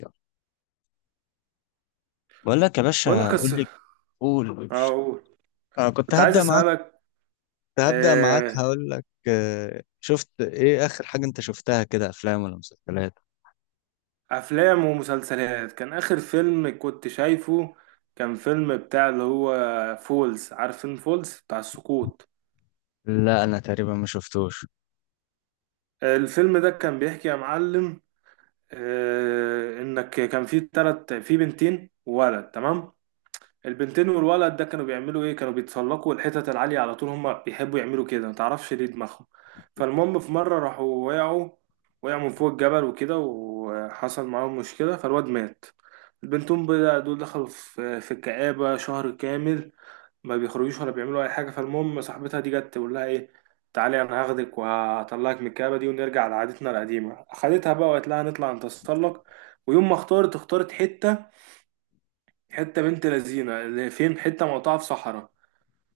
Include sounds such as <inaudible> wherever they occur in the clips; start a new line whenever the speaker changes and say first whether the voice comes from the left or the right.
left: يلا. بقول لك يا
right: بقول لك
left: باشا، قول
right: قصة.
left: لي. قول قول.
right: أقول،
left: أنا
right: كنت عايز أسألك.
left: كنت هبدأ معاك
right: آه،
left: هقول لك، شفت إيه آخر حاجة أنت شفتها كده، أفلام ولا مسلسلات؟
right: أفلام ومسلسلات. كان آخر فيلم كنت شايفه كان فيلم بتاع اللي هو فولز. عارف فيلم فولز بتاع السقوط؟
left: لا، أنا تقريبا ما شفتوش.
right: الفيلم ده كان بيحكي يا معلم، إنك كان في بنتين وولد، تمام. البنتين والولد ده كانوا بيعملوا ايه؟ كانوا بيتسلقوا الحتت العالية على طول، هما بيحبوا يعملوا كده، متعرفش ليه دماغهم. فالمهم في مرة راحوا وقعوا، وقعوا من فوق الجبل وكده، وحصل معاهم مشكلة، فالواد مات. البنتين بقى دول دخلوا في الكآبة شهر كامل، ما بيخرجوش ولا بيعملوا أي حاجة. فالمهم صاحبتها دي جت تقول لها ايه: تعالي أنا هاخدك وهطلعك من الكآبة دي ونرجع لعادتنا القديمة. أخدتها بقى وقالت لها نطلع نتسلق. ويوم ما اختارت، اختارت حته بنت لذينه اللي فين، حته مقطعه في صحراء.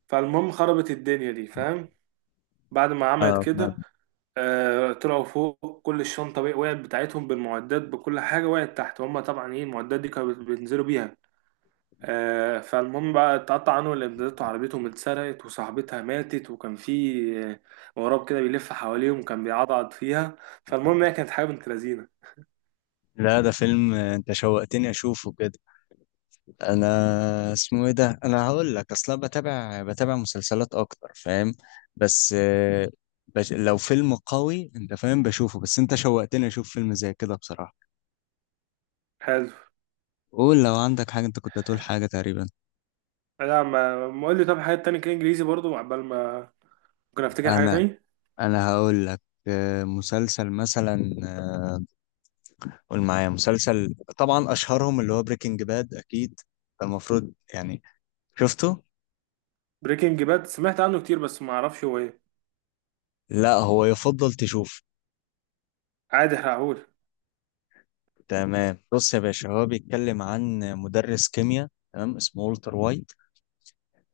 right: فالمهم خربت الدنيا دي، فاهم؟ بعد ما عملت
left: آه ما-
right: كده، آه، طلعوا فوق، كل الشنطه وقعت بتاعتهم، بالمعدات بكل حاجه وقعت تحت، هما طبعا ايه المعدات دي كانوا بينزلوا بيها. آه، فالمهم بقى اتقطع عنهم الامدادات وعربيتهم اتسرقت وصاحبتها ماتت، وكان في غراب كده بيلف حواليهم، كان بيعضعض فيها. فالمهم هي كانت حاجه بنت لذينه.
left: لا ده فيلم، أنت شوقتني أشوفه كده. أنا اسمه إيه ده؟ أنا هقول لك أصلا بتابع مسلسلات أكتر، فاهم. بس آه، لو فيلم قوي أنت فاهم بشوفه، بس أنت شوقتني أشوف فيلم زي كده بصراحة.
right: حلو.
left: قول لو عندك حاجة، أنت كنت هتقول حاجة تقريبا.
right: لا، ما ما قول لي. طب حاجه تانية كده انجليزي برضو، عقبال ما ممكن افتكر حاجه
left: انا
right: تاني.
left: انا هقول لك، مسلسل مثلا، قول معايا مسلسل. طبعا اشهرهم اللي هو بريكنج باد اكيد، فالمفروض يعني شفته.
right: بريكنج باد؟ سمعت عنه كتير بس ما اعرفش هو ايه.
left: لا، هو يفضل تشوف.
right: عادي، هقول.
left: تمام، بص يا باشا، هو بيتكلم عن مدرس كيمياء، تمام، اسمه والتر وايت.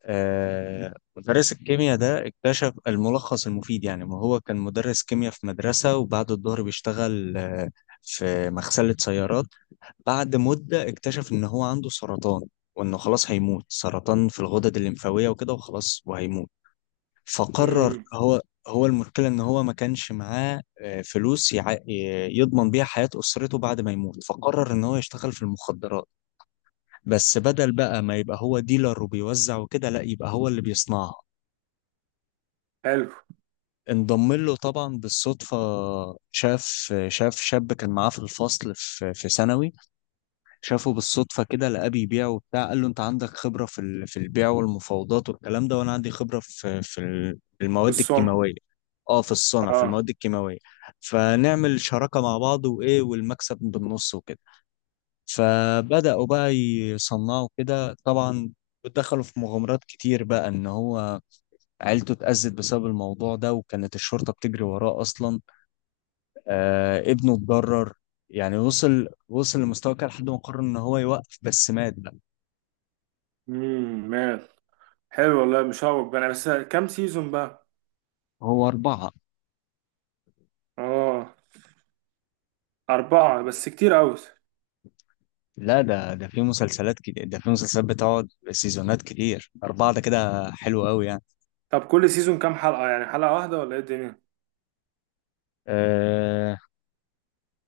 left: مدرس الكيمياء ده اكتشف الملخص المفيد. يعني ما هو كان مدرس كيمياء في مدرسة، وبعد الظهر بيشتغل في مغسلة سيارات. بعد مدة اكتشف إن هو عنده سرطان، وإنه خلاص هيموت، سرطان في الغدد الليمفاوية وكده، وخلاص وهيموت. فقرر
right: امم.
left: هو المشكلة إن هو ما كانش معاه فلوس يضمن بيها حياة أسرته بعد ما يموت، فقرر إن هو يشتغل في المخدرات. بس بدل بقى ما يبقى هو ديلر وبيوزع وكده، لا، يبقى هو اللي بيصنعها.
right: حلو.
left: انضم له طبعا بالصدفة. شاف شاب كان معاه في الفصل في ثانوي. شافه بالصدفة كده، لقاه بيبيع وبتاع. قال له انت عندك خبرة في في البيع والمفاوضات والكلام ده، وانا عندي خبرة في
right: في
left: المواد
right: الصنع.
left: الكيماوية. اه، في الصنع، في
right: اه.
left: المواد الكيماوية. فنعمل شراكة مع بعض، وايه والمكسب بالنص وكده. فبدأوا بقى يصنعوا كده طبعا، ودخلوا في مغامرات كتير. بقى ان هو عيلته اتأذت بسبب الموضوع ده، وكانت الشرطة بتجري وراه اصلا. ابنه اتضرر يعني، وصل لمستوى كده لحد ما قرر ان هو يوقف، بس مات بقى.
right: مال. حلو والله. مش هقول انا، بس كام سيزون بقى؟
left: هو 4.
right: اه. 4 بس كتير قوي.
left: لا، ده في مسلسلات كده، ده في مسلسلات بتقعد سيزونات كتير، 4 ده كده حلو أوي يعني.
right: طب كل سيزون كام حلقة يعني؟ حلقة واحدة ولا ايه الدنيا؟
left: أه،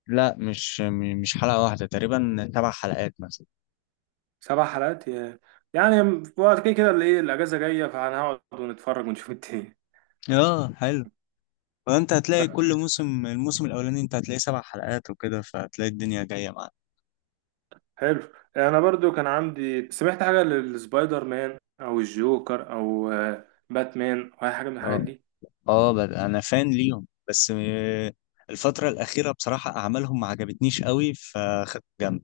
left: لا، مش مش حلقة واحدة، تقريبا 7 حلقات مثلا.
right: 7 حلقات؟ يعني في وقت، كده كده اللي ايه الأجازة جاية، فهنقعد ونتفرج ونشوف التاني.
left: اه، حلو. فأنت هتلاقي كل الموسم الأولاني أنت هتلاقي 7 حلقات وكده، فهتلاقي الدنيا جاية معاك.
right: حلو. أنا برضو كان عندي، سمعت حاجة للسبايدر مان أو الجوكر أو باتمان أو أي حاجة من الحاجات
left: اه.
right: دي.
left: اه، أنا فان ليهم، بس آه، الفترة الأخيرة بصراحة أعمالهم ما عجبتنيش أوي فخدت جنب.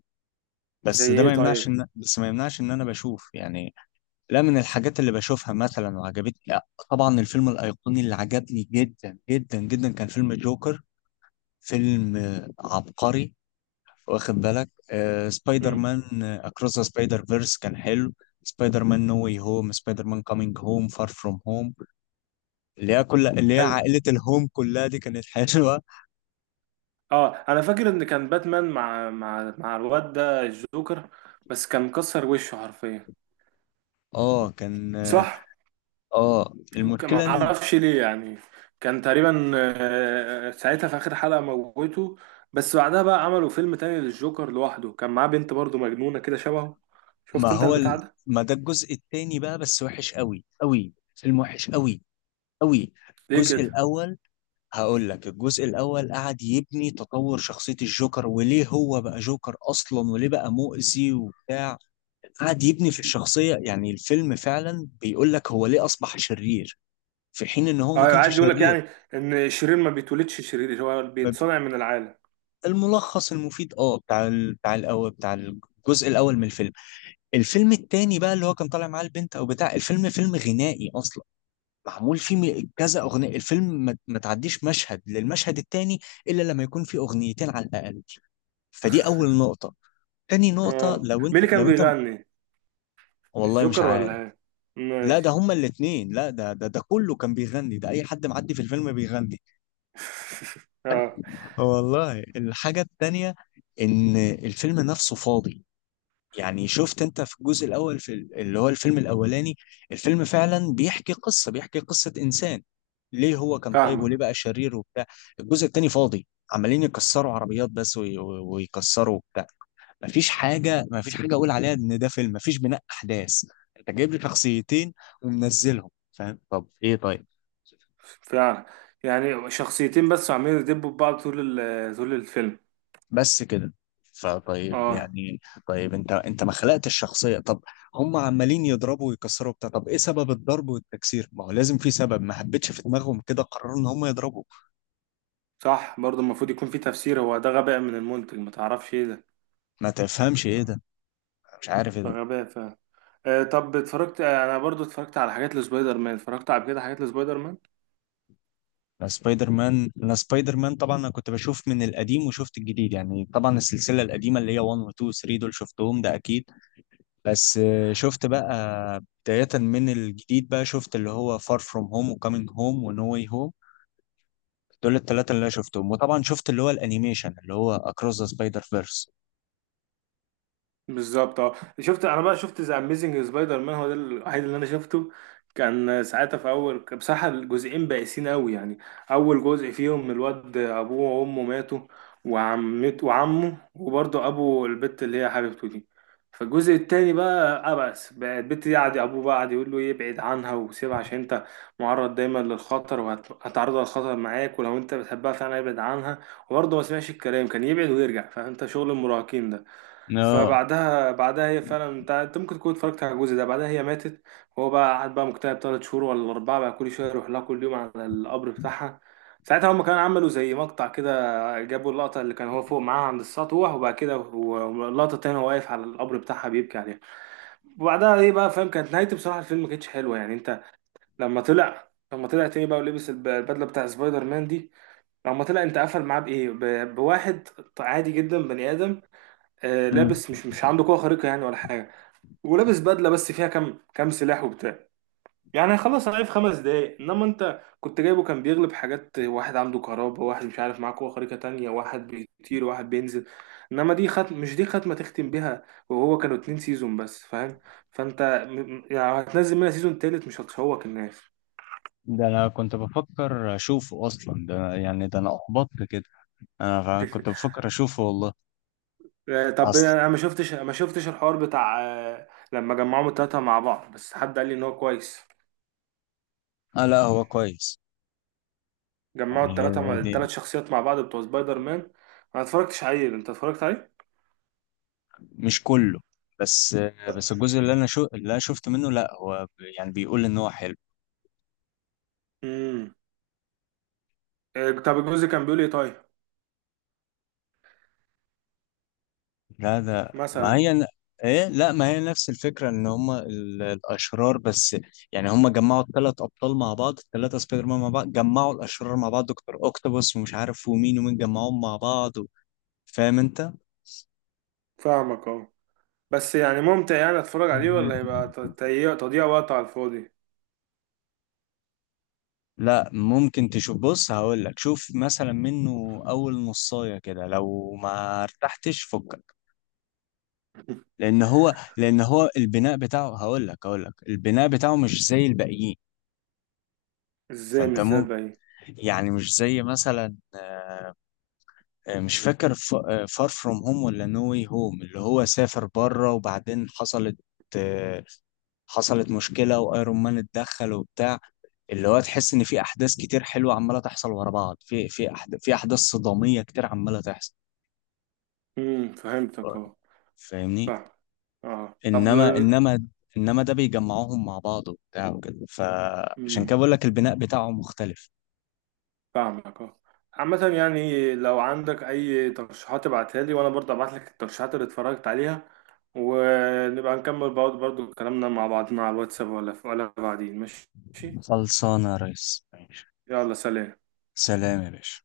right: زي ايه طيب؟
left: بس ما يمنعش إن أنا بشوف يعني. لا، من الحاجات اللي بشوفها مثلا وعجبتني، لا، طبعا الفيلم الأيقوني اللي عجبني جدا جدا جدا كان فيلم جوكر. فيلم عبقري. واخد بالك، سبايدر مان أكروس ذا سبايدر فيرس كان حلو. سبايدر مان نو واي هوم، سبايدر مان كامينج هوم، فار فروم هوم، اللي هي كل اللي هي
right: حلو.
left: عائلة الهوم كلها دي كانت حلوة.
right: اه، انا فاكر ان كان باتمان مع الواد ده الجوكر. بس كان مكسر وشه حرفيا.
left: اه، كان،
right: صح.
left: المشكلة
right: ما
left: إن
right: اعرفش ليه يعني. كان تقريبا ساعتها في اخر حلقة موته. بس بعدها بقى عملوا فيلم تاني للجوكر لوحده، كان معاه بنت برضه مجنونة كده شبهه. شفت
left: ما
right: انت
left: هو
right: البتاع
left: ال...
right: ده؟
left: ما ده الجزء التاني بقى، بس وحش قوي قوي، فيلم وحش قوي قوي.
right: ليه
left: الجزء
right: كده؟
left: الأول هقول لك الجزء الاول قعد يبني تطور شخصيه الجوكر، وليه هو بقى جوكر اصلا، وليه بقى مؤذي وبتاع. قعد يبني في الشخصيه يعني، الفيلم فعلا بيقول لك هو ليه اصبح شرير، في حين ان هو ما
right: اه،
left: كانش
right: عادي يقول لك
left: شرير.
right: يعني ان الشرير ما بيتولدش شرير، هو
left: ما ب-
right: بيتصنع من العالم.
left: الملخص المفيد، بتاع الاول، بتاع الجزء الاول من الفيلم. الفيلم التاني بقى اللي هو كان طالع معاه البنت او بتاع، الفيلم فيلم غنائي اصلا، معمول فيه كذا اغنيه. الفيلم ما تعديش مشهد للمشهد التاني الا لما يكون فيه اغنيتين على الاقل. فدي اول نقطة. تاني نقطة،
right: اه، مين اللي كان
left: لو انت،
right: بيغني؟
left: والله مش
right: الجوكر ولا
left: عارف.
right: ايه؟
left: لا، ده
right: ماشي.
left: هما الاتنين. لا، ده كله كان بيغني، ده اي حد معدي في الفيلم بيغني.
right: <laughs> اه.
left: والله، الحاجة التانية ان الفيلم نفسه فاضي. يعني شفت انت في الجزء الاول في اللي هو الفيلم الاولاني، الفيلم فعلا بيحكي قصة انسان، ليه هو كان طيب وليه
right: فاهمك.
left: بقى شرير وبتاع. الجزء التاني فاضي، عمالين يكسروا عربيات بس ويكسروا وبتاع. مفيش حاجه اقول عليها ان ده فيلم، مفيش بناء احداث. انت جايب لي شخصيتين ومنزلهم، فاهم، طب ايه طيب.
right: فعلا، يعني شخصيتين بس عمالين يدبوا في بعض طول طول الفيلم.
left: بس كده. فطيب
right: اه.
left: يعني، طيب انت ما خلقتش الشخصيه، طب. هم عمالين يضربوا ويكسروا بتاع، طب ايه سبب الضرب والتكسير؟ ما هو لازم في سبب. ما حبيتش، في دماغهم كده قرروا ان هم يضربوا.
right: صح، برضه المفروض يكون في تفسير. هو ده غباء من المنتج، ما تعرفش ايه ده.
left: ما تفهمش ايه ده، مش عارف ايه
right: ده
left: ده.
right: غباء فعلا. آه طب اتفرجت. آه، انا برضه اتفرجت على حاجات لسبايدر مان، اتفرجت على كده حاجات لسبايدر مان.
left: انا سبايدر مان طبعا، انا كنت بشوف من القديم وشفت الجديد يعني. طبعا السلسله القديمه اللي هي 1 و 2 و 3 دول شفتهم ده اكيد. بس آه، شفت بقى بداية من الجديد بقى، شفت اللي هو فار فروم هوم وكامينج هوم ونو واي هوم، دول الثلاثة اللي أنا شفتهم. وطبعا شفت اللي هو الأنيميشن اللي هو أكروس ذا سبايدر فيرس.
right: بالظبط. اه، شفت انا بقى، شفت ذا اميزنج سبايدر مان، هو ده الوحيد اللي انا شفته. كان ساعتها في اول، كان بصراحه الجزئين بائسين قوي يعني. اول جزء فيهم الواد ابوه وامه ماتوا، وعمته وعمه، وبرضه ابو البت اللي هي حبيبته دي. فالجزء التاني بقى عبس بقى، البت دي قعد ابوه بقى قعد يقول له يبعد عنها وسيبها عشان انت معرض دايما للخطر وهتعرضها للخطر معاك، ولو انت بتحبها فعلا ابعد عنها. وبرضه ما سمعش الكلام، كان يبعد ويرجع، فانت شغل المراهقين ده.
left: اه.
right: فبعدها، بعدها هي فعلا، انت ممكن تكون اتفرجت على الجزء ده، بعدها هي ماتت. وهو بقى قعد بقى مكتئب 3 شهور ولا 4 بقى، كل شويه يروح لها كل يوم على القبر بتاعها. ساعتها هم كانوا عملوا زي مقطع كده، جابوا اللقطه اللي كان هو فوق معاها عند السطوح، وبعد كده اللقطه التانيه هو واقف على القبر بتاعها بيبكي عليها. وبعدها ايه بقى، فاهم، كانت نهايته بصراحه الفيلم ما كانتش حلوه يعني. انت لما طلع تاني بقى ولبس البدله بتاع سبايدر مان دي، لما طلع انت قفل معاه بايه، بواحد عادي جدا بني ادم،
left: مم.
right: لابس، مش عنده قوة خارقة يعني ولا حاجة. ولابس بدلة بس فيها كام سلاح وبتاع. يعني هيخلص عليه في 5 دقايق، انما انت كنت جايبه كان بيغلب حاجات، واحد عنده كهرباء، واحد مش عارف معاه قوة خارقة تانية، واحد بيطير، واحد بينزل. انما دي خط، مش دي ختمة تختم بيها. وهو كانوا 2 سيزون بس، فاهم. فانت يعني هتنزل منها سيزون تالت، مش هتشوك الناس.
left: ده انا كنت بفكر اشوفه اصلا، ده يعني ده انا احبطت كده. انا كنت
right: <laughs>
left: بفكر اشوفه والله.
right: آه، طب
left: أصلا،
right: انا ما شفتش الحوار بتاع، آه، لما جمعوهم التلاتة مع بعض. بس حد قال لي ان هو كويس.
left: آه، لا هو كويس.
right: جمعوا
left: يعني
right: التلاتة مع...
left: هي دي.
right: 3 شخصيات مع بعض بتوع سبايدر مان. انا ما اتفرجتش عليه، انت اتفرجت عليه؟
left: مش كله، بس الجزء اللي أنا اللي أنا شفت منه، لا هو يعني بيقول إن هو حلو.
right: امم. إيه، طب الجزء كان بيقول ايه طيب؟
left: لا، ده ما
right: مثلا.
left: هي ايه، لا، ما هي نفس الفكره ان هم الاشرار بس. يعني هم جمعوا الثلاث ابطال مع بعض، الثلاثه سبايدر مان مع بعض، جمعوا الاشرار مع بعض، دكتور اوكتوبوس ومش عارف ومين ومين، جمعوهم مع بعض و... فاهم انت.
right: فاهمك. اه. بس يعني ممتع يعني، اتفرج عليه
left: مهم.
right: ولا يبقى تضييع وقت على الفاضي؟
left: لا، ممكن تشوف. بص هقول لك، شوف مثلا منه اول نصايه كده، لو ما ارتحتش فكك.
right: <laughs>
left: لان هو البناء بتاعه، هقول لك البناء بتاعه مش زي الباقيين.
right: ازاي
left: فانت
right: مش زي الباقيين؟
left: يعني مش زي مثلا، مش فاكر فار فروم هوم ولا نو واي هوم، اللي هو سافر بره وبعدين حصلت، آه، حصلت مشكلة وايرون مان اتدخل وبتاع. اللي هو تحس ان في احداث كتير حلوة عمالة تحصل ورا بعض، في احداث صدامية كتير عمالة تحصل.
right: امم، فهمتك. اه.
left: فاهمني.
right: فاهم. اه، طب.
left: انما انما انما ده بيجمعوهم مع بعض وبتاع وكده، فعشان كده
right: امم.
left: بقول لك البناء بتاعهم مختلف.
right: فاهمك. اه. عامة يعني، لو عندك أي ترشيحات ابعتها لي وأنا برضه أبعت لك الترشيحات اللي اتفرجت عليها، ونبقى نكمل برضه كلامنا مع بعضنا على الواتساب ولا بعدين، ماشي؟
left: خلصانة يا ريس، ماشي.
right: يلا، سلام.
left: سلام يا باشا.